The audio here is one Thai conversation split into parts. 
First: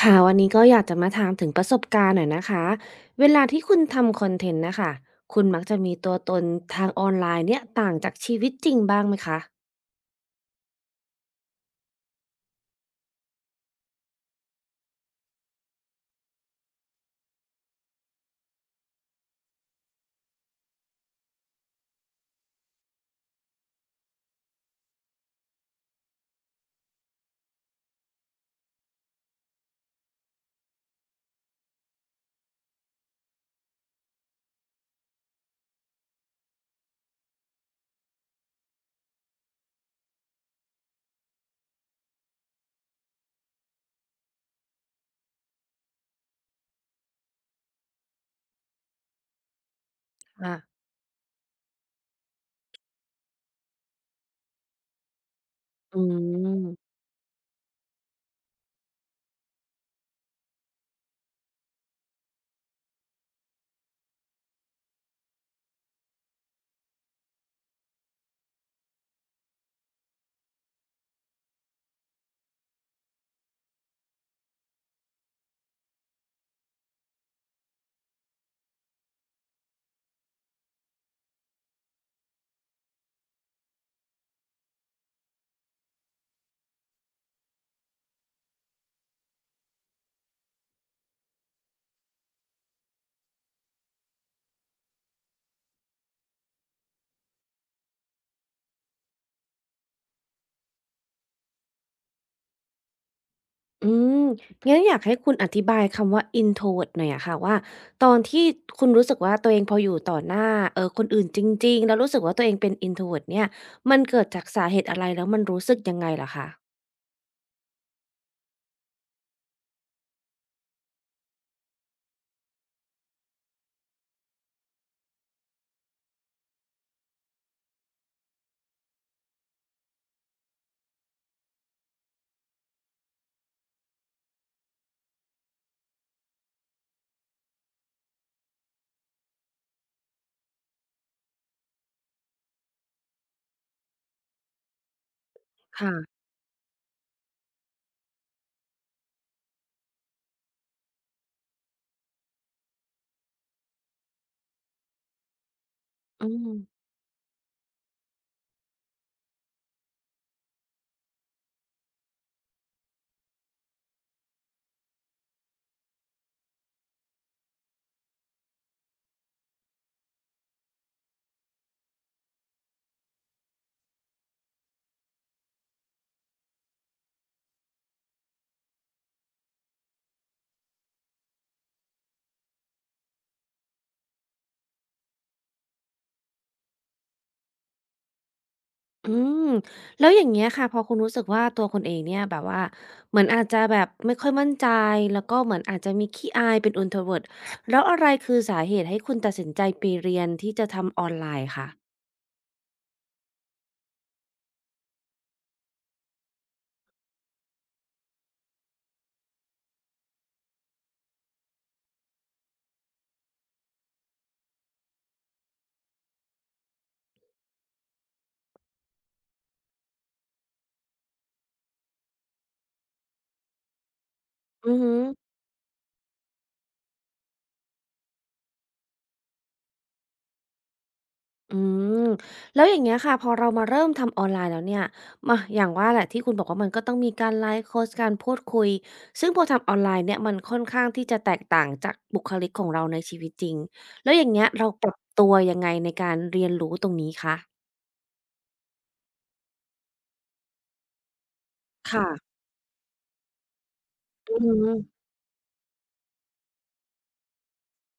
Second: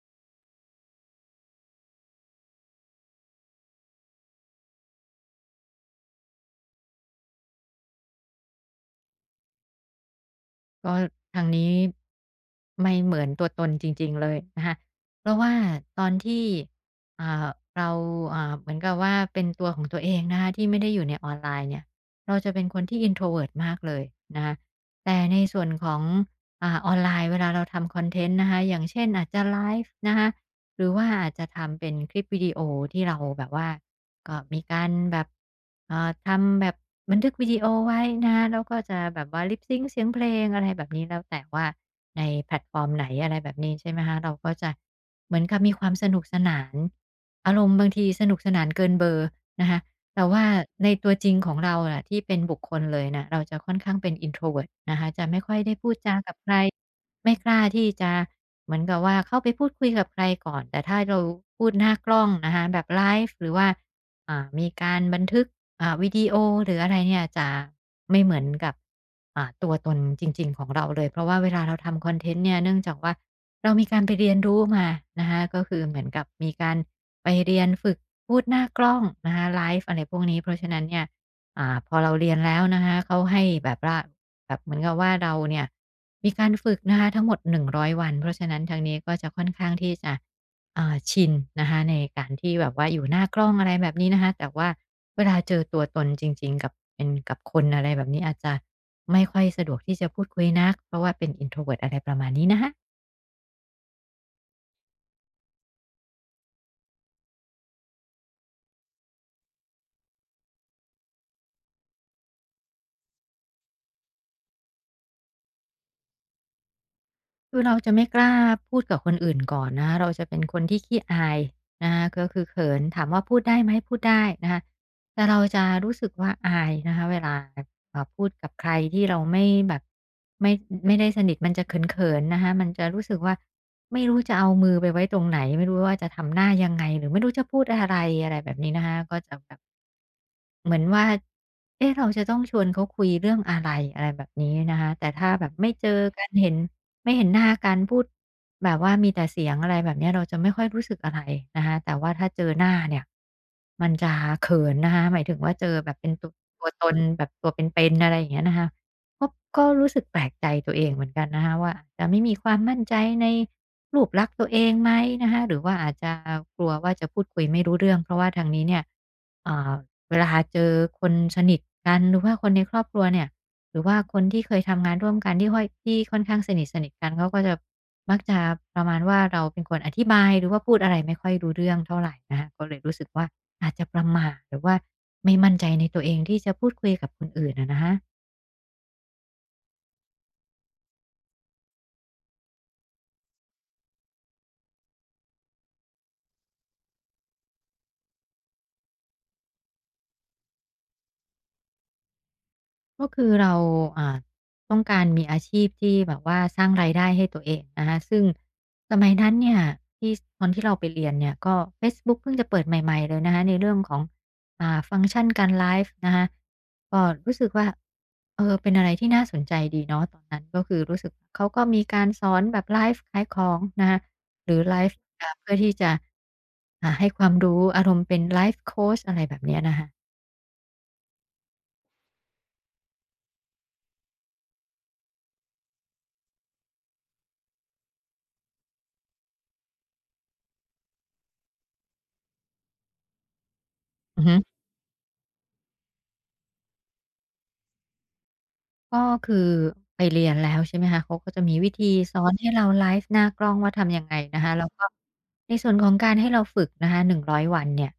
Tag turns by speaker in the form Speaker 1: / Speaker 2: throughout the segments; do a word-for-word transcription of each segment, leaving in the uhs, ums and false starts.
Speaker 1: ค่ะวันนี้ก็อยากจะมาถามถึงประสบการณ์หน่อยนะคะเวลาที่คุณทำคอนเทนต์นะคะคุณมักจะมีตัวตนทางออนไลน์เนี่ยต่างจากชีวิตจริงบ้างไหมคะ
Speaker 2: ก็ทางนี้ไม่เหมือนตัวตนจริงๆเลยนะคะเพราะว่าตอนที่อ่าเราอ่าเหมือนกับว่าเป็นตัวของตัวเองนะคะที่ไม่ได้อยู่ในออนไลน์เนี่ย เราจะเป็นคนที่ introvert มากเลยนะคะแต่ในส่วนของอ่าออนไลน์เวลาเราทำคอนเทนต์นะคะ อย่างเช่นอาจจะไลฟ์นะคะ หรือว่าอาจจะทำเป็นคลิปวิดีโอที่เราแบบว่าก็มีการแบบเอ่อทำแบบบันทึกวิดีโอไว้นะแล้วก็จะแบบว่า lip sync เสียงเพลงอะไรแบบนี้แล้วแต่ว่าในแพลตฟอร์มไหนอะไรแบบนี้ใช่ไหมคะเราก็จะเหมือนกับมีความสนุกสนานอารมณ์บางทีสนุกสนานเกินเบอร์นะคะแต่ว่า
Speaker 1: ค่ะ
Speaker 2: ในตัวจริงของเราน่ะที่เป็นบุคคลเลยน่ะเราจะค่อนข้างเป็น introvert นะคะจะไม่ค่อยได้พูด
Speaker 1: อื
Speaker 2: จากับใคร
Speaker 1: ม
Speaker 2: ไม่กล้าที่จะ เหมือนกับว่าเข้าไปพูดคุยกับใครก่อนแต่ถ้าเราพูดหน้ากล้องนะคะแบบไลฟ์หรือว่าอ่ามีการบันทึกอ่าวิดีโอหรืออะไรเนี่ยจะไม่เหมือนกับอ่าตัวตนจริงๆของเราเลยเพราะว่าเวลาเราทำคอนเทนต์เนี่ยเนื่องจากว่าเรามีการไปเรียนรู้มานะคะก็คือเหมือนกับมีการไปเรียนฝึกพูดหน้ากล้องนะคะไลฟ์อะไรพวกนี้เพราะฉะนั้นเนี่ย อ่าพอเราเรียนแล้วนะคะเขาให้แบบว่าแบบเหมือนกับว่าเราเนี่ยมีการฝึกนะคะทั้งหมดหนึ่งร้อยวันเพราะฉะนั้นทางนี้ก็จะค่อนข้างที่จะอ่าชินนะคะในการที่แบบว่าอยู่หน้ากล้องอะไรแบบนี้นะคะแต่ว่าเวลาเจอตัวตนจริงๆกับเป็นกับคนอะไรแบบนี้อาจจะไม่ค่อยสะดวกที่จะพูดคุยนักเพราะว่าเป็น introvert อะไรประมาณนี้นะคะ
Speaker 1: อืมงั้นอยากให้คุณอธิบายคำว่า introvert หน่อยอะค่ะว่าตอนที่คุณรู้สึกว่าตัวเองพออยู่ต่อหน้าเออคนอื่นจริงๆแล้วรู้สึกว่าตัวเองเป็น introvert เนี่ยมันเกิดจากสาเหตุอะไรแล้วมันรู้สึกยังไงล่ะคะ
Speaker 2: คือเราจะไม่กล้าพูดกับคนอื่นก่อนนะคะเราจะเป็นคนที่ขี้อายนะคะก็คือเขินถามว่าพูดได้ไหมพูดได้นะคะแต่เราจะรู้สึกว่าอายนะคะเวลาเอ่อพูดกับใครที่เราไม่แบบไม่ไม่ได้สนิทมันจะเขินๆนะคะมันจะรู้สึกว่า ไม่รู้จะเอามือไปไว้ตรงไหนไม่รู้ว่าจะทำหน้ายังไงหรือไม่รู้จะพูดอะไรอะไรแบบนี้นะคะก็จะแบบเหมือนว่าเอ๊ะเราจะต้องชวนเขาคุยเรื่องอะไรอะไรแบบนี้นะคะแต่ถ้าแบบไม่เจอ
Speaker 1: ค่ะ
Speaker 2: กันเห็นไม่เห็นหน้ากันพูดแบบว่ามีแต่เสียงอะไรแบบเนี้ยเราจะไม่ค่อยรู้สึกอะไรนะคะแต่ว่าถ้าเจอหน้าเนี่ยมันจะเขินนะคะหมายถึงว่าเจอแบบเป็น
Speaker 1: อื
Speaker 2: ตัวตัวต
Speaker 1: ม
Speaker 2: นแบบตัวเป็นๆอะไรอย่างเงี้ยนะคะก็ก็รู้สึกแปลกใจตัวเองเหมือนกันนะคะว่าอาจจะไม่มีความมั่นใจใน รูปลักษณ์ตัวเองไหมนะคะหรือว่าอาจจะกลัวว่าจะพูดคุยไม่รู้เรื่องเพราะว่าทางนี้เนี่ยเอ่อเวลาเจอคนสนิทกันหรือว่าคนในครอบครัวเนี่ยหรือว่าคนที่เคยทำงานร่วมกันที่ค่อยที่ค่อนข้างสนิทสนิทกันเขาก็จะมักจะประมาณว่าเราเป็นคนอธิบายหรือว่าพูดอะไรไม่ค่อยรู้เรื่องเท่าไหรนะคะก็เลยรู้สึกว่าอาจจะประหม่าหรือว่าไม่มั่นใจในตัวเองที่จะพูดคุยกับคนอื่นอะนะะ
Speaker 1: อืมแล้วอย่างเงี้ยค่ะพอคุณรู้สึกว่าตัวคุณเองเนี่ยแบบว่าเหมือนอาจจะแบบไม่ค่อยมั่นใจแล้วก็เหมือนอาจจะมีขี้อายเป็น introvert แล้วอะไรคือสาเหตุให้คุณตัดสินใจไปเรียนที่จะทำออนไลน์คะ
Speaker 2: ก็คือเราอ่าต้องการมีอาชีพที่แบบว่าสร้างรายได้ให้ตัวเองนะคะซึ่งสมัยนั้นเนี่ยที่ตอนที่เราไปเรียนเนี่ยก็เฟซบุ๊กเพิ่งจะเปิดใหม่ๆเลยนะคะในเรื่องของอ่าฟังก์ชันการไลฟ์นะคะก็รู้สึกว่าเออเป็นอะไรที่น่าสนใจดีเนาะตอนนั้นก็คือรู้สึกเขาก็มีการสอนแบบไลฟ์ขายของนะคะหรือ
Speaker 1: อื
Speaker 2: ไล
Speaker 1: อฮึ
Speaker 2: ฟ์อ่าเพื่อที่จะอ่าให้ความรู้อารมณ์เป็นไลฟ์โคชอะไรแบบเนี้ยนะคะ
Speaker 1: อืมแล้วอย่างเงี้ยค่ะพอเรามาเริ่มทำออนไลน์แล้วเนี่ยมาอย่างว่าแหละที่คุณบอกว่ามันก็ต้องมีการไลฟ์โคชการพูดคุยซึ่งพอทำออนไลน์เนี่ยมันค่อนข้างที่จะแตกต่างจากบุคลิกของเราในชีวิตจริงแล้ว
Speaker 2: อื
Speaker 1: อ
Speaker 2: อ
Speaker 1: ย่าง
Speaker 2: ฮึ
Speaker 1: เงี้ยเราปรับตัวยังไงในการเรียนรู้ตรงนี้คะ
Speaker 2: ก็คือไปเรียนแล้วใช่ไหมคะเขาก็จะมีวิธี
Speaker 1: ค่ะ
Speaker 2: สอนให้เราไลฟ์หน้ากล้องว่าทำยังไง
Speaker 1: อื
Speaker 2: นะคะ
Speaker 1: อ
Speaker 2: แล้ว
Speaker 1: ฮึ
Speaker 2: ก็ในส่วนของการให้เราฝึกนะคะหนึ่งร้อยวันเนี่ย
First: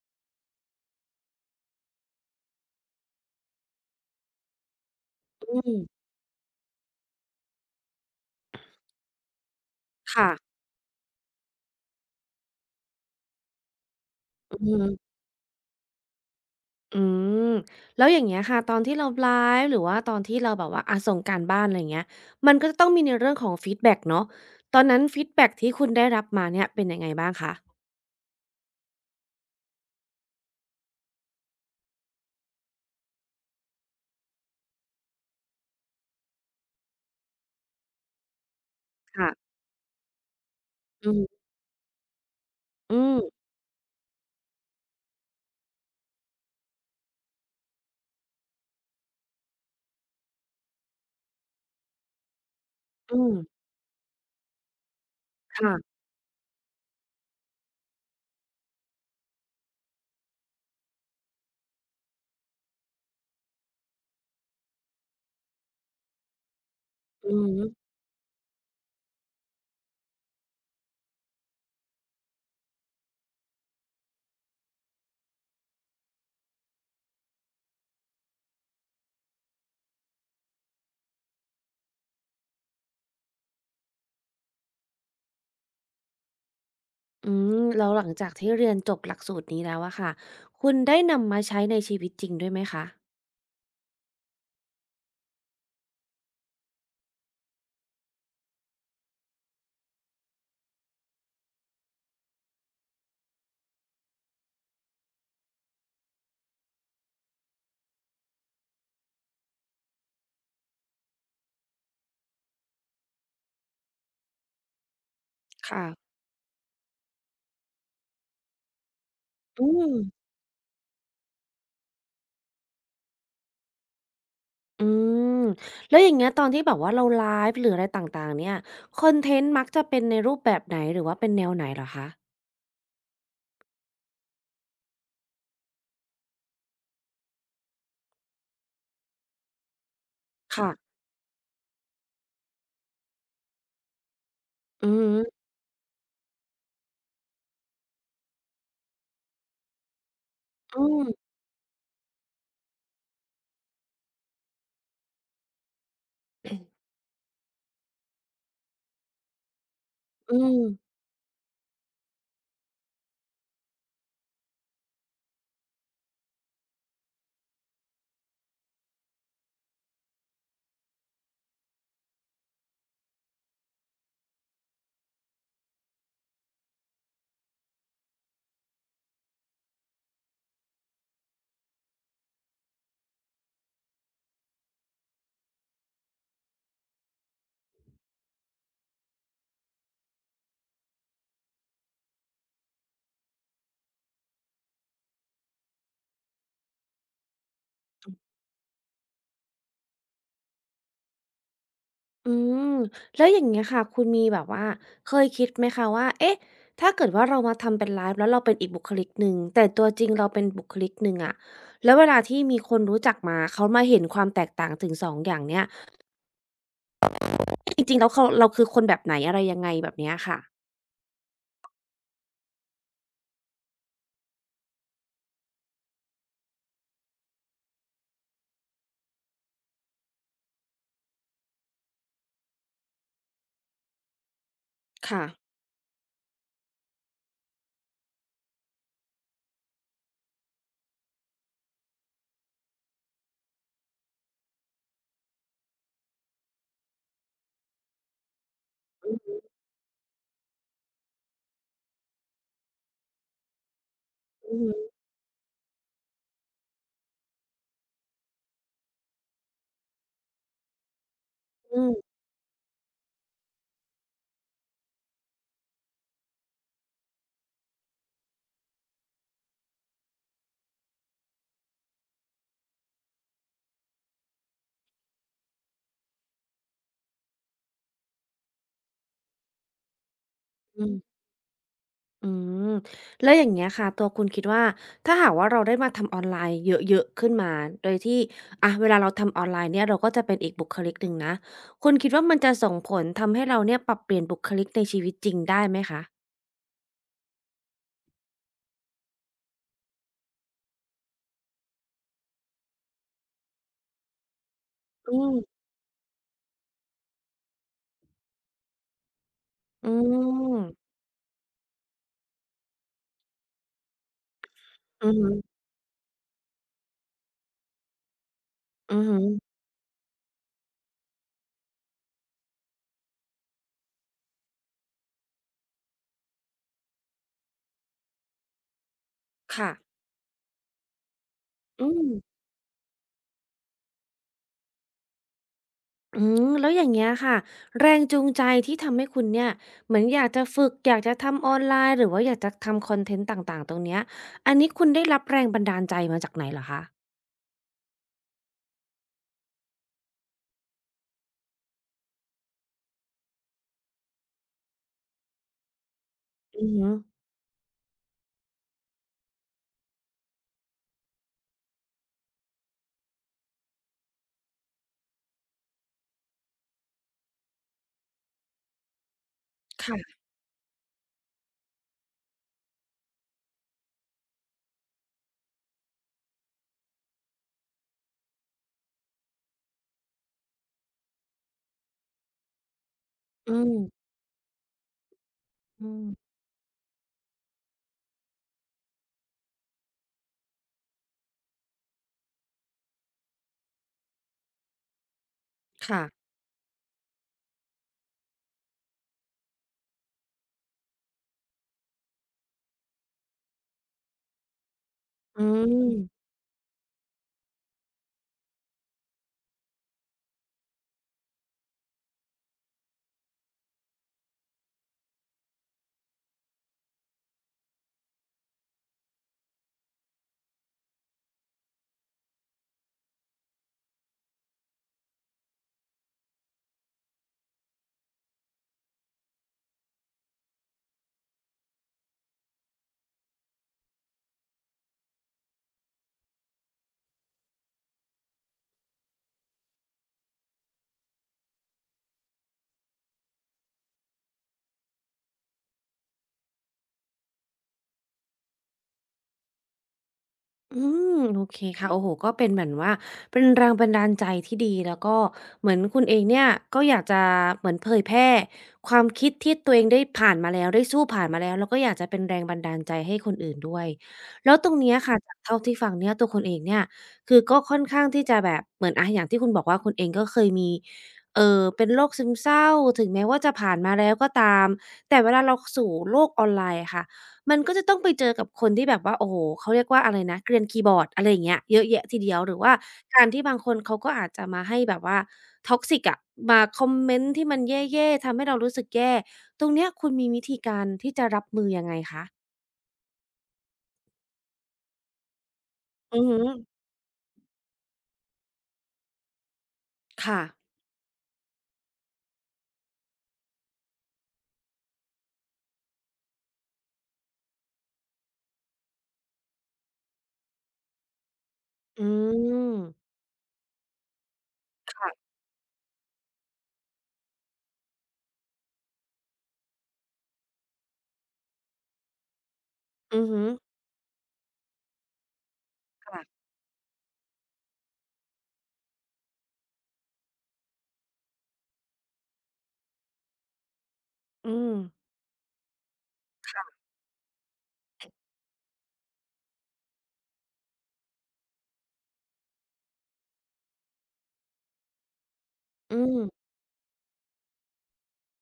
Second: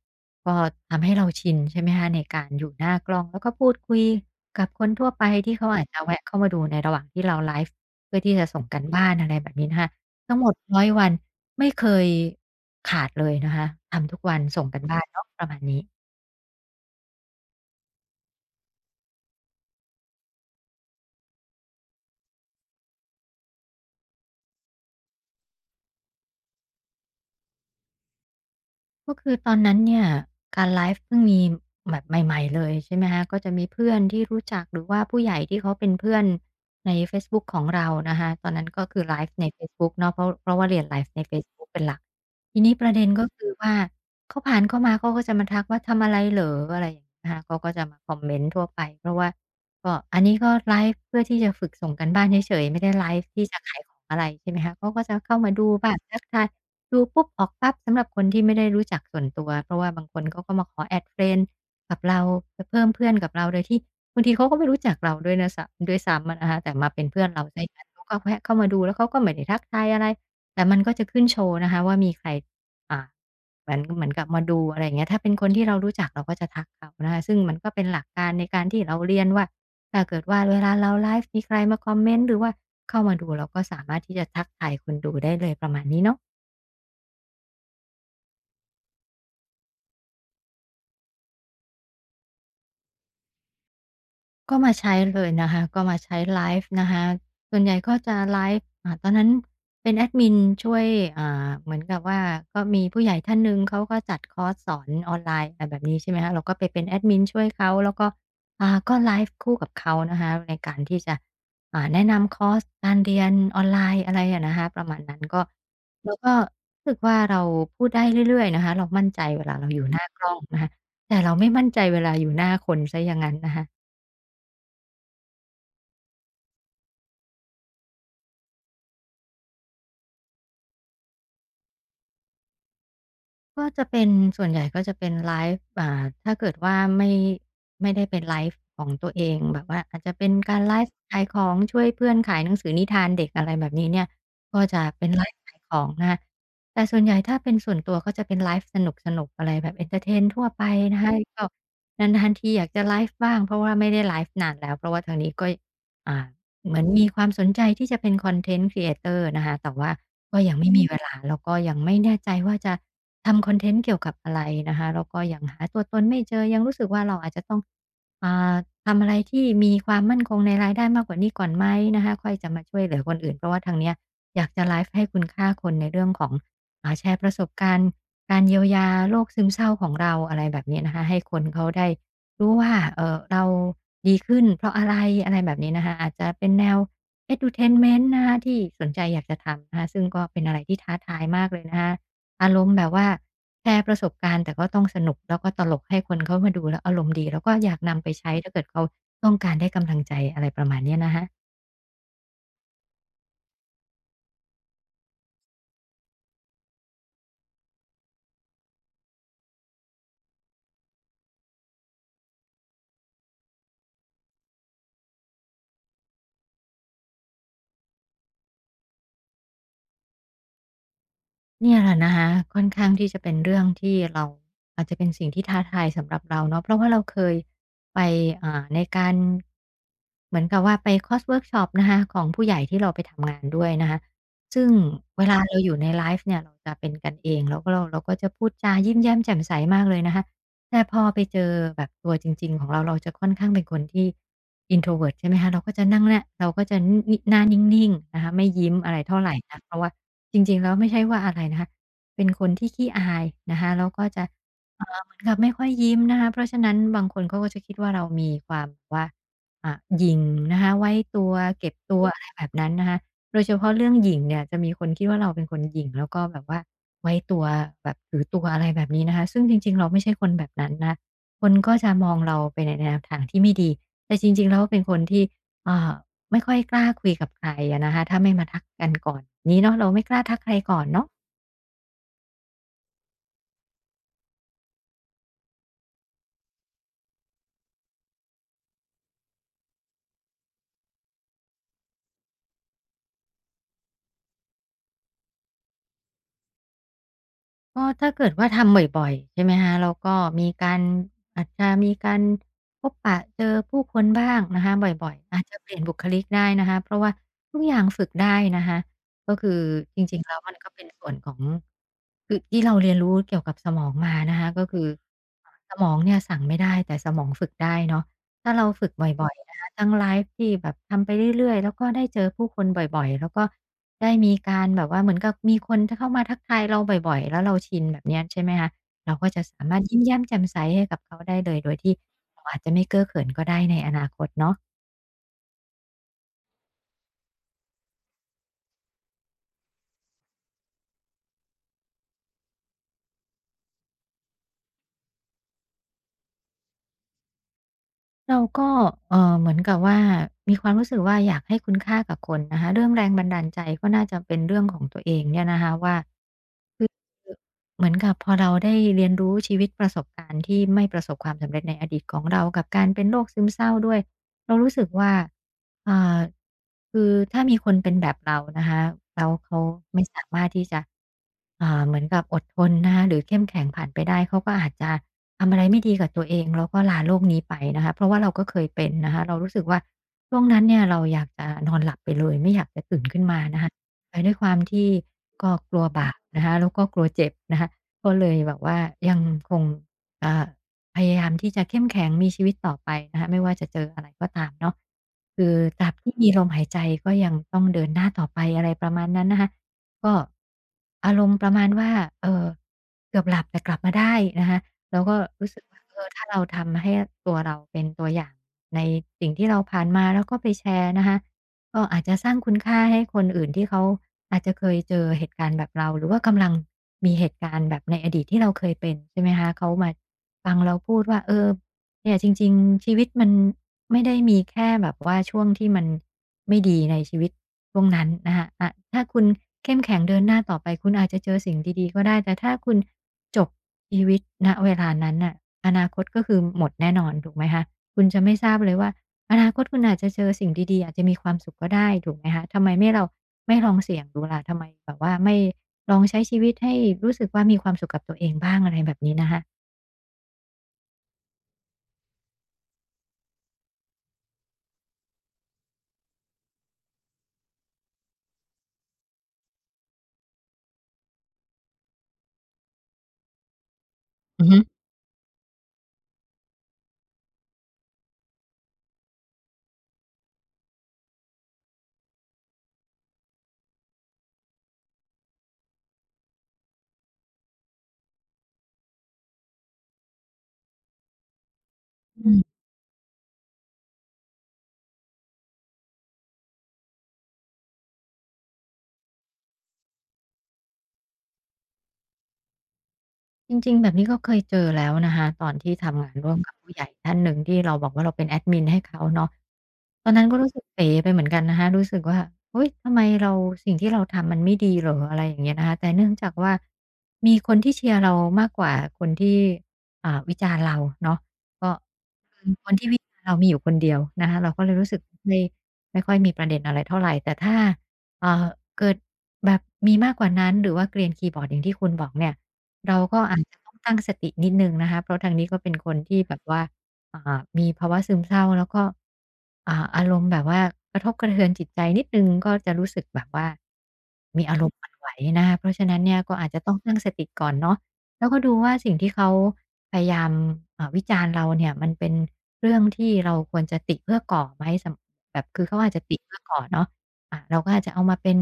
Speaker 2: ก็ทำให้เราชินใช่ไหมคะในการอยู่หน้ากล้องแล้วก็พูดคุยกับคนทั่วไปที่เขา
Speaker 1: อืม
Speaker 2: อาจจะแวะเข้ามาดูในระหว่างที่เราไลฟ์เพื่อที่จะส่งการบ้านอะไรแบบนี้นะคะทั้งหม
Speaker 1: ค่ะ
Speaker 2: ดร้อยวันไม่เคยขาดเลยนะคะทำทุกวันส่
Speaker 1: อื
Speaker 2: ง
Speaker 1: อ
Speaker 2: การบ้าน
Speaker 1: ฮึ
Speaker 2: เนาะประมาณนี้
Speaker 1: อืมแล้วอย่างเงี้ยค่ะตอนที่เราไลฟ์หรือว่าตอนที่เราแบบว่าอาส่งการบ้านอะไรอย่างเงี้ยมันก็จะต้องมีในเรื่องของฟีดแบ็กเนาะตอนนั้นฟีดแบ็กที่คุณได้รับมาเนี่ยเป็นยังไงบ้างคะ
Speaker 2: ก็คือตอนนั้นเนี่ยการไลฟ์เพิ่งมีแบบใหม่ๆเลยใช่ไหมคะก็จะมีเพื่อนที่รู้จักหรือว่าผู้ใหญ่ที่เขาเป็นเพื่อนในเฟซบุ๊กของเรานะคะตอนนั้นก็คือไลฟ์ใน
Speaker 1: ค่ะ
Speaker 2: เฟซบุ๊กเนาะเพราะเพราะว่าเรียนไล
Speaker 1: อื
Speaker 2: ฟ์ในเฟ
Speaker 1: ม
Speaker 2: ซบุ๊กเป็นหลักทีนี้ประ
Speaker 1: อื
Speaker 2: เด็น
Speaker 1: ม
Speaker 2: ก็คือว่าเขาผ่านเข้ามาเขาก็จะมาทักว่าทำอะไรเหรออะไรอย่างงี้นะคะเขาก็จะมาคอมเมนต์ทั่วไปเพราะว่าก็อันนี้ก็ไลฟ์เพื่อที่จะฝึกส่งการบ้านเฉยๆไม่ได้ไล
Speaker 1: อื
Speaker 2: ฟ์
Speaker 1: ม
Speaker 2: ที่จะขายของอะไรใช่ไหมคะเขาก็จะเข้ามาดูบ้า
Speaker 1: ค่ะ
Speaker 2: งทักทาย ดูปุ๊บออกปั๊บสำหรับคนที่ไม่ได้รู้จักส่วนตัวเพราะว่าบางคนเขาก็มาขอ add เฟรนด์กับเราไปเพิ่มเพื่อนกับเราโดยที่บางทีเขาก็ไม่รู้จักเราด้วยนะสด้วยซ้ำอะนะคะแต่มาเป็นเพื่อน
Speaker 1: อื
Speaker 2: เรา
Speaker 1: อ
Speaker 2: เสี
Speaker 1: ฮึ
Speaker 2: ยงั้นเขาก็แวะเข้ามาดูแล้วเขาก็ไม่ได้ทักทายอะไรแต่มันก็จะขึ้นโชว์นะคะว่ามีใครอ่าเหมือนเหมือนกับมาดูอะไรอย่างเงี้ยถ้าเป็นคนที่เรารู้จักเราก็จะทักเขานะคะซึ่งมันก็เป็นหลักการในการที่เราเรียนว่าถ้าเกิดว่าเวลาเราไลฟ์มีใครมาคอมเมนต์หรือว่าเข้ามาดูเราก็สามารถที่จะทักทายคนดูได้เลยประมาณนี้เนาะ
Speaker 1: อืมแล้วหลังจากที่เรียนจบหลักสูตรนี้แล้วอะค่ะคุณได้นำมาใช้ในชีวิตจริงด้วยไหมคะ
Speaker 2: ก็มาใช้เลยนะคะ ก็มาใช้ไลฟ์นะคะ ส่วนใหญ่ก็จะไลฟ์อ่าตอนนั้นเป็นแอดมินช่วยอ่าเหมือนกับว่าก็มีผู้ใหญ่ท่านหนึ่งเขาก็จัดคอร์สสอนออนไลน์อะไรแบบนี้ใช่ไหมคะเราก็ไปเป็นแอดมินช่วยเขา แล้วก็อ่าก็ไลฟ์คู่กับเขานะคะในการที่จะอ่าแนะนำคอร์สการเรียนออนไลน์อะไรอะนะคะประมาณนั้นก็
Speaker 1: ค่ะ
Speaker 2: เราก็รู้สึกว่าเราพูดได้เรื่อยๆนะคะเรามั่นใจเวลา
Speaker 1: อื
Speaker 2: เราอยู่
Speaker 1: ม
Speaker 2: หน้ากล้องนะคะแต่เราไม่มั่นใจเวลาอยู่หน้าคนเสียอย่างงั้นนะคะ
Speaker 1: อืมแล้วอย่างเงี้ยตอนที่แบบว่าเราไลฟ์หรืออะไรต่างๆเนี่ยคอนเทนต์มักจะเป็นในรูปแบบไหนหรือว่าเป็นแนวไหนเหรอคะ
Speaker 2: ก็จะเป็นส่วนใหญ่ก็จะเป็นไลฟ์อ่าถ้าเกิดว่าไม่ไม่ได้เป็นไลฟ์ของตัวเองแบบว่าอาจจะเป็นการ
Speaker 1: ค่ะ
Speaker 2: ไลฟ์ขายของช่วยเพื่อนขายหนังสือนิทานเด็กอะไรแบบนี้เนี่ยก็จะ
Speaker 1: อือฮ
Speaker 2: เป็นไลฟ์
Speaker 1: ึ
Speaker 2: ขายของนะคะแต่ส่วนใหญ่ถ้าเป็นส่วนตัวก็จะเป็นไลฟ์สนุกๆอะไรแบบเอนเทอร์เทนทั่วไป
Speaker 1: อื
Speaker 2: นะคะ
Speaker 1: ม
Speaker 2: ก็นานๆทีอยากจะไลฟ์บ้างเพราะว่าไม่ได้ไลฟ์นานแล้วเพราะว่าทางนี้ก็อ่าเหมื
Speaker 1: อ
Speaker 2: อนมีความสนใจที่จะเป็นคอนเทนต์ creator นะคะแต่ว่า
Speaker 1: ื
Speaker 2: ก็ยังไม่มีเว
Speaker 1: ม
Speaker 2: ลาแล้วก็ยังไม่แน่ใจว่าจะทำคอนเทนต์เกี่ยวกับอะไรนะคะแล้วก็ยังหาตัวตนไม่เจอยังรู้สึกว่าเราอาจจะต้องอ่าทำอะไรที่มีความมั่นคงในรายได้มากกว่านี้ก่อนไหมนะคะค่อยจะมาช่วยเหลือคนอื่นเพราะว่าทางเนี้ยอยากจะไลฟ์ให้คุณค่าคนในเรื่องของอ่าแชร์ประสบการณ์การเยียวยาโรคซึมเศร้าของเราอะไรแบบนี้นะคะให้คนเขาได้รู้ว่าเอ่อเราดีขึ้นเพราะอะไรอะไรแบบนี้นะคะอาจจะเป็นแนว entertainment นะคะที่สนใจอยากจะทำนะคะซึ่งก็เป็นอะไรที่ท้าทายมากเลยนะคะอารมณ์แบบว่าแชร์ประสบการณ์แต่ก็ต้องสนุกแล้วก็ตลกให้คนเขามาดูแล้วอารมณ์ดีแล้วก็อยากนำไปใช้ถ้าเกิดเขาต้องการได้กำลังใจอะไรประมาณเนี้ยนะคะ
Speaker 1: อืมแล้วอย่างเงี้ยค่ะคุณมีแบบว่าเคยคิดไหมคะว่าเอ๊ะถ้าเกิดว่าเรามาทำเป็นไลฟ์แล้วเราเป็นอีกบุคลิกหนึ่งแต่ตัวจริงเราเป็นบุคลิกหนึ่งอะแล้วเวลาที่มีคนรู้จักมาเขามาเห็นความแตกต่างถึงสองอย่างเนี้ยจริงๆแล้วเขาเราคือคนแบบไหนอะไรยังไงแบบเนี้ยค่ะ
Speaker 2: เนี่ยแหละนะคะค่อนข้างที่จะเป็นเรื่องที่เราอาจจะเป็นสิ่งที่ท้าทายสำหรับเราเนาะเพราะว่าเราเคยไปอ่าในการเหมือนกับว่าไปคอร์สเวิร์กช็อปนะคะของผู้ใหญ่ที่เราไปทำงานด้วยนะคะซึ่งเว
Speaker 1: ค่ะ
Speaker 2: ลาเราอยู่ในไลฟ์เนี่ยเราจะเป็นกันเองแล้วก็เราเราก็จะพูดจายิ้มแย้มแจ่มใสมากเลยนะคะ แต่พอไปเจอแบบตัวจริงๆของเราเราจะค่อนข้างเป็นคนที่ introvert ใช่ไหมคะเราก็จะนั่งเนี่ยเราก็จะนิหน้านิ่งๆนะคะไม่ยิ้มอะไรเท่าไรนักเพราะว่าจริงๆแล้วไม่ใช่ว่าอะไรนะคะเป็นคนที่ขี้อายนะคะแล้วก็จะ
Speaker 1: อือฮึ
Speaker 2: อ่าเหมือนกับไม่ค่อยยิ้มนะคะเพราะฉะนั้นบางคนเขาก็จะคิดว่าเรามีความแบบว่าอ่าหยิ่งนะคะไว้ตัวเก็บ
Speaker 1: อืม
Speaker 2: ตัวอะไรแบบนั้นนะคะโดยเฉพาะเรื่องหยิ่งเนี่ยจะมีคนคิดว่าเราเป็นคนหยิ่งแล้วก็แบบว่า ไว้ตัวแบบถือตัวอะไรแบบนี้นะคะซึ่งจริงๆเราไม่ใช่คนแบบนั้นนะคนก็จะมองเราไปในแนวทางที่ไม่ดีแต่จริงๆแล้วเป็นคนที่อ่าไม่ค่อยกล้าคุยกับใครอะนะคะถ้าไม่มาทักกันก่อนนี้เนาะเราไม่กล้าทักใครก่อ
Speaker 1: อื
Speaker 2: น
Speaker 1: ม
Speaker 2: เนาะ
Speaker 1: อืมแล้วอย่างเงี้ยค่ะตัวคุณคิดว่าถ้าหากว่าเราได้มาทำออนไลน์เยอะๆขึ้นมาโดยที่อะเวลาเราทำออนไลน์เนี่ยเราก็จะเป็นอีกบุคลิกหนึ่งนะคุณคิดว่ามันจะส่งผลทำให้เราเนี่ยปรับเปลี่ยนบุคลิกในชีวิตจริงได้ไหมคะ
Speaker 2: ก็ถ้าเกิดว่าทำบ่อยๆใช่ไหมคะแล้วก็มีการอาจจะมีการพบปะเจอผู้คนบ้างนะคะบ่อย
Speaker 1: อื
Speaker 2: ๆ
Speaker 1: ม
Speaker 2: อาจจะเปลี่ยนบุคลิกได้นะคะเพราะว่าทุกอย่างฝึกได้นะคะก็คือ
Speaker 1: อื
Speaker 2: จริงๆแล้วมันก็เป็น
Speaker 1: ม
Speaker 2: ส่วนของคือที่เราเรียนรู้เกี่ยวกับสมองมานะคะก็คือ
Speaker 1: อือฮึ
Speaker 2: สมองเนี่ยสั่งไม่ได้แต่สมองฝึกได้เนาะ ถ้าเราฝึก
Speaker 1: อื
Speaker 2: บ
Speaker 1: อฮึ
Speaker 2: ่อยๆนะคะทั้งไลฟ์ที่แบบทำไปเรื่อยๆแล้วก็ได้เจอผู้คนบ่อยๆแล้วก็ได้มีการแบบว่าเหมือนกับมีคนที่เข้ามาทักทายเราบ่อยๆแล้วเราชินแบบเนี้ยใช่ไหมคะเราก็จะสา
Speaker 1: ค่ะ
Speaker 2: มารถยิ้มแย้มแจ่มใสให้กับเขาได้เลยโดย
Speaker 1: อื
Speaker 2: ที่
Speaker 1: ม
Speaker 2: เราอาจจะไม่เก้อเขินก็ได้ในอนาคตเนาะ
Speaker 1: อืมแล้วอย่างเงี้ยค่ะแรงจูงใจที่ทำให้คุณเนี่ยเหมือนอยากจะฝึกอยากจะทำออนไลน์หรือว่าอยากจะทำคอนเทนต์ต่างๆตรงเนี้ยอันนี้คุณได้รับแรงบันดาลใจมาจากไหนเหรอคะ
Speaker 2: เราก็เอ่อเหมือนกับว่ามีความรู้สึกว่าอยากให้คุณค่ากับคนนะคะเรื่องแรงบันดาลใจก็น่าจะเป็นเรื่องของตัวเองเนี่ยนะคะว่า
Speaker 1: อือ
Speaker 2: คื
Speaker 1: ฮึ
Speaker 2: อเหมือนกับพอเราได้เรียนรู้ชีวิตประสบการณ์ที่ไม่ประสบความสำเร็จในอดีตของเรากับการเป็นโรคซึมเศร้าด้วยเรารู้สึกว่าอ่าคือถ้ามีคนเป็นแบบเรานะคะแล้วเขาไม่
Speaker 1: ค่ะ
Speaker 2: สามารถที่จะอ่าเหมือนกับอดทนนะคะหรือเข้มแข็งผ่านไปได้เขาก็อาจจะทำอะไรไม่ดีกับตัวเองแล้วก็ลาโลกนี้ไปนะคะเพราะว่าเราก็เคยเป็นนะคะเรารู้สึกว่าช่วงนั้นเนี่ยเราอยากจะนอนหลับไปเลยไม่อยากจะตื่นขึ้นมา
Speaker 1: อื
Speaker 2: นะคะ
Speaker 1: ม
Speaker 2: แต่ด้วยความที่ก็กลัว
Speaker 1: อื
Speaker 2: บาป
Speaker 1: ม
Speaker 2: นะคะแล้วก็กลัวเจ็บนะคะก็เลยแบบว่ายังคงอ่าพยายามที่จะเข้มแข็งมีชีวิตต่อไปนะคะไม่ว่าจะเจออะไรก็ตามเนาะคือตราบ
Speaker 1: ค่ะ
Speaker 2: ที่มีลมหายใจก็ยังต้องเดินหน้าต่อไปอะไรประมาณนั้นนะคะก็อารมณ์ประมาณว่าเอ่อเกือบหลับแต่กลับมาได้นะคะแล้วก็
Speaker 1: อื
Speaker 2: รู้สึกว่าเออ
Speaker 1: ม
Speaker 2: ถ้าเราทำให้ตัวเราเป็นตัวอย่างในสิ่งที่เราผ่านมาแล้วก็ไปแชร์นะคะ ก็อาจจะสร้างคุณค่าให้คนอื่นที่เขาอาจจะเคยเจอเหตุการณ์แบบเราหรือว่ากำลังมีเหตุการณ์แบบในอดีตที่เราเคยเป็นใช่ไหมคะเขามาฟังเราพูดว่าเออเนี่ยจริงๆชีวิตมันไม่ได้มีแค่แบบว่าช่วงที่มันไม่ดีในชีวิตช่วงนั้นนะคะอะถ้าคุณเข้มแข็งเดินหน้าต่อไปคุณอาจจะเจอสิ่งดีๆก็ได้แต่ถ้าคุณจบชีวิตณเวลานั้นน่ะอนาคตก็คือหมดแน่นอนถูกไหมคะคุณจะไม่ทราบเลยว่า อนาคตคุณอาจจะเจอสิ่งดีๆอาจจะมีความสุขก็ได้ถูกไหมคะทำไมไม่เราไม่ลองเสี่ยงดูล่ะทำไมแบบว่าไม่ลองใช้ชีวิตให้รู้สึกว่ามีความสุขกับตัวเองบ้างอะไรแบบนี้นะคะ
Speaker 1: อืมโอเคค่ะโอ้โฮก็เป็นเหมือนว่าเป็นแรงบันดาลใจที่ดีแล้วก็เหมือนคุณเองเนี่ยก็อยากจะเหมือนเผยแพร่ความคิดที่ตัวเองได้ผ่านมาแล้วได้สู้ผ่านมาแล้วแล้วก็อยากจะเป็นแรงบันดาลใจให้คนอื่นด้วย
Speaker 2: อือ
Speaker 1: แล้ว
Speaker 2: ฮึ
Speaker 1: ตรงเนี้ยค่ะจากเท่าที่ฟังเนี่ยตัวคุณเองเนี่ยคือก็ค่อนข้างที่จะแบบเหมือนอะอย่างที่คุณบอกว่าคุณเองก็เคยมีเอ่อเป็นโรคซึมเศร้าถึงแม้ว่าจะผ่านมาแล้วก็ตามแต่เวลาเราสู่โลกออนไลน์อะค่ะ มันก็จะต้องไปเจอกับคนที่แบบว่าโอ้โฮเขาเรียกว่าอะไรนะเกรียนคีย์บอร์ดอะไรอย่างเงี้ยเยอะแยะทีเดียว
Speaker 2: อื
Speaker 1: หรือว่าการที่บางคนเขาก็อาจจะมาให้แบบว่า toxic อะมาคอมเมนต์ที่มันแย่ๆทำให้เรารู้สึกแย่ตรงเนี้ยคุณมีวิธีการที่จะรับมือยังไงคะ
Speaker 2: จริงๆแบบนี้ก็เคยเจอแล้วนะคะตอนที่ทำงาน
Speaker 1: อือ
Speaker 2: ร่ว
Speaker 1: ฮึ
Speaker 2: มกับผู้ใหญ่ท่านหนึ่งที่เราบอกว่าเราเป็นแอดมินให้เขาเนาะตอนนั้นก็
Speaker 1: ค่ะ
Speaker 2: รู้สึกเป๋ไปเหมือนกันนะคะรู้สึกว่าเฮ้ยทำไมเราสิ่งที่เราทำมันไม่ดีเหรออะไรอย่างเงี้ยนะคะแต่เนื่องจากว่ามีคนที่เชียร์เรามากกว่าคนที่อ่าวิจารณ์เราเนาะก็
Speaker 1: อื
Speaker 2: คือคน
Speaker 1: ม
Speaker 2: ที่วิจารณ์เรามีอยู่คนเดียวนะคะเราก็เลยรู้สึก
Speaker 1: ค่ะ
Speaker 2: ไม่ไม่ค่อยมีประเด็นอะไรเท่าไรแต่ถ้าเอ่อเกิดแบบมีมากกว่านั้นหรือว่าเกรียนคีย์บอร์ดอย่างที่คุณบอกเนี่ย เราก็
Speaker 1: อือ
Speaker 2: อาจ
Speaker 1: ฮึ
Speaker 2: จะต้องตั้งสตินิดหนึ่งนะคะเพราะทางนี้ก็เป็นคนที่แบบ
Speaker 1: ค่ะ
Speaker 2: ว่าอ่ามีภาวะซึมเศร้าแล้วก็อ่าอารมณ์แบบว่ากระทบกระเทือนจิตใจนิดหนึ่งก็จะรู้สึกแบบว่ามี
Speaker 1: อื
Speaker 2: อารม
Speaker 1: ม
Speaker 2: มณ์หวั่นไหวนะคะเพราะฉะนั้นเนี่ยก็อาจจะต้องตั้งสติก่อนเนาะแล้วก็ดูว่าสิ่งที่เขาพยายามอ่าวิจารณ์เราเนี่ยมันเป็นเรื่องที่เราควรจะติเพื่อก่อไหมสำแบบคือเขาอาจ
Speaker 1: อื
Speaker 2: จะติ
Speaker 1: ม
Speaker 2: เพื่อก่อเนาะอ่าเราก็อาจจะเอามาเป็น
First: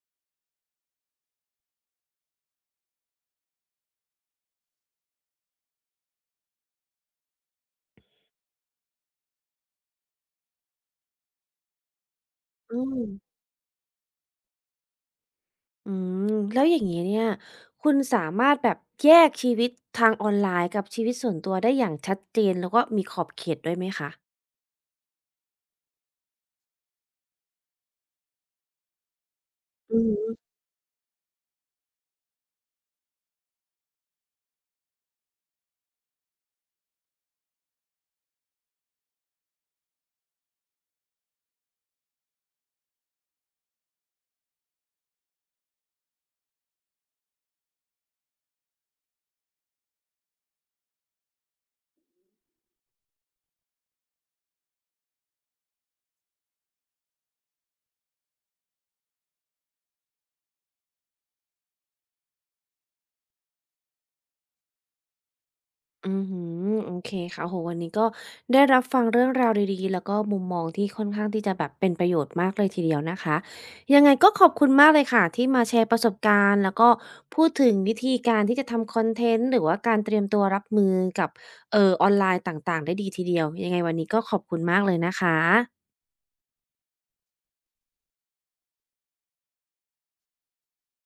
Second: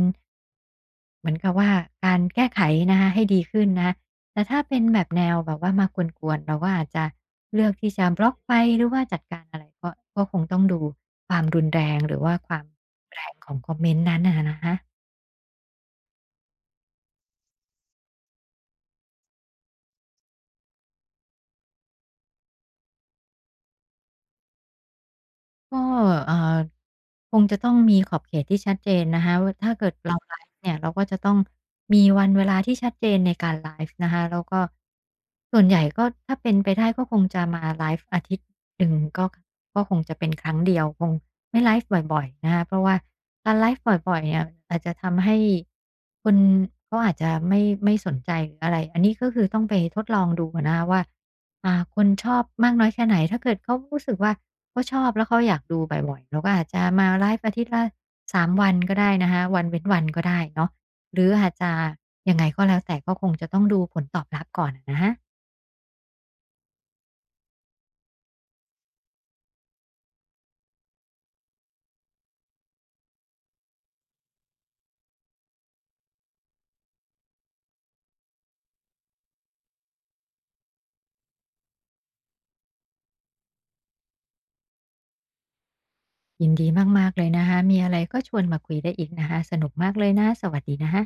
Speaker 2: เหมือนกับว่าการแก้ไขนะคะให้ดีขึ้นนะคะ แต่ถ้าเป็นแบบแนวแบบว่ามากวนๆเราก็อาจจะเลือกที่จะบล็อกไปหรือว่าจัดการอะไรก็ก็คงต้องดูความรุนแรงหรือว่าความ
Speaker 1: อืม
Speaker 2: แรงของคอมเมนต์นั้นน่ะนะคะ
Speaker 1: อืมแล้วอย่างงี้เนี่ยคุณสามารถแบบแยกชีวิตทางออนไลน์กับชีวิตส่วนตัวได้อย่างชัดเจนแล้วก็มีขอบเขตด้วยไหมคะ
Speaker 2: ก็เอ่อคงจะต้องมีขอบเขตที่ชัดเจนนะคะวาถ้าเกิด
Speaker 1: อื
Speaker 2: เรา
Speaker 1: ม
Speaker 2: ไลฟ์เนี่ยเราก็จะต้องมีวันเวลาที่ชัดเจนในการไลฟ์นะคะแล้วก็ส่วนใหญ่ก็ถ้าเป็นไปได้ก็คงจะมาไลฟ์อาทิตย์หนึ่งก็ก็คงจะเป็นครั้งเดียวคงไม่ไลฟ์บ่อยๆนะคะเพราะว่าการไลฟ์บ่อยๆเนี่ยอาจจะทำให้คนเขาอาจจะไม่ไม่สนใจหรืออะไรอันนี้ก็คือต้องไปทดลองดูอะนะคะว่าอ่าคนชอบมากน้อยแค่ไหนถ้าเกิดเขารู้สึกว่า เขาชอบแล้วเขาอยากดูบ่อยๆเราก็อาจจะมาไลฟ์อาทิตย์ละสามวันก็ได้นะคะวันเว้นวันก็ได้เนาะหรืออาจจะยังไงก็แล้วแต่ก็คงจะต้องดูผลตอบรับก่อนอะนะคะ
Speaker 1: อหืออือหือโอเคค่ะโหวันนี้ก็ได้รับฟังเรื่องราวดีๆ แล้วก็มุมมองที่ค่อนข้างที่จะแบบเป็นประโยชน์มากเลยทีเดียวนะคะ ยังไงก็ขอบคุณมากเลยค่ะที่มาแชร์ประสบการณ์แล้วก็พูดถึงวิธีการที่จะทำคอนเทนต์หรือว่าการเตรียมตัวรับมือกับเอ่อออนไลน์ต่างๆได้ดีทีเดียว ยังไงวันนี้ก็ขอบคุณมากเลยนะคะ
Speaker 2: ยินดีมากๆเลยนะคะมีอะไรก็ชวนมาคุยได้อีกนะคะสนุกมากเลยนะสวัสดีนะคะ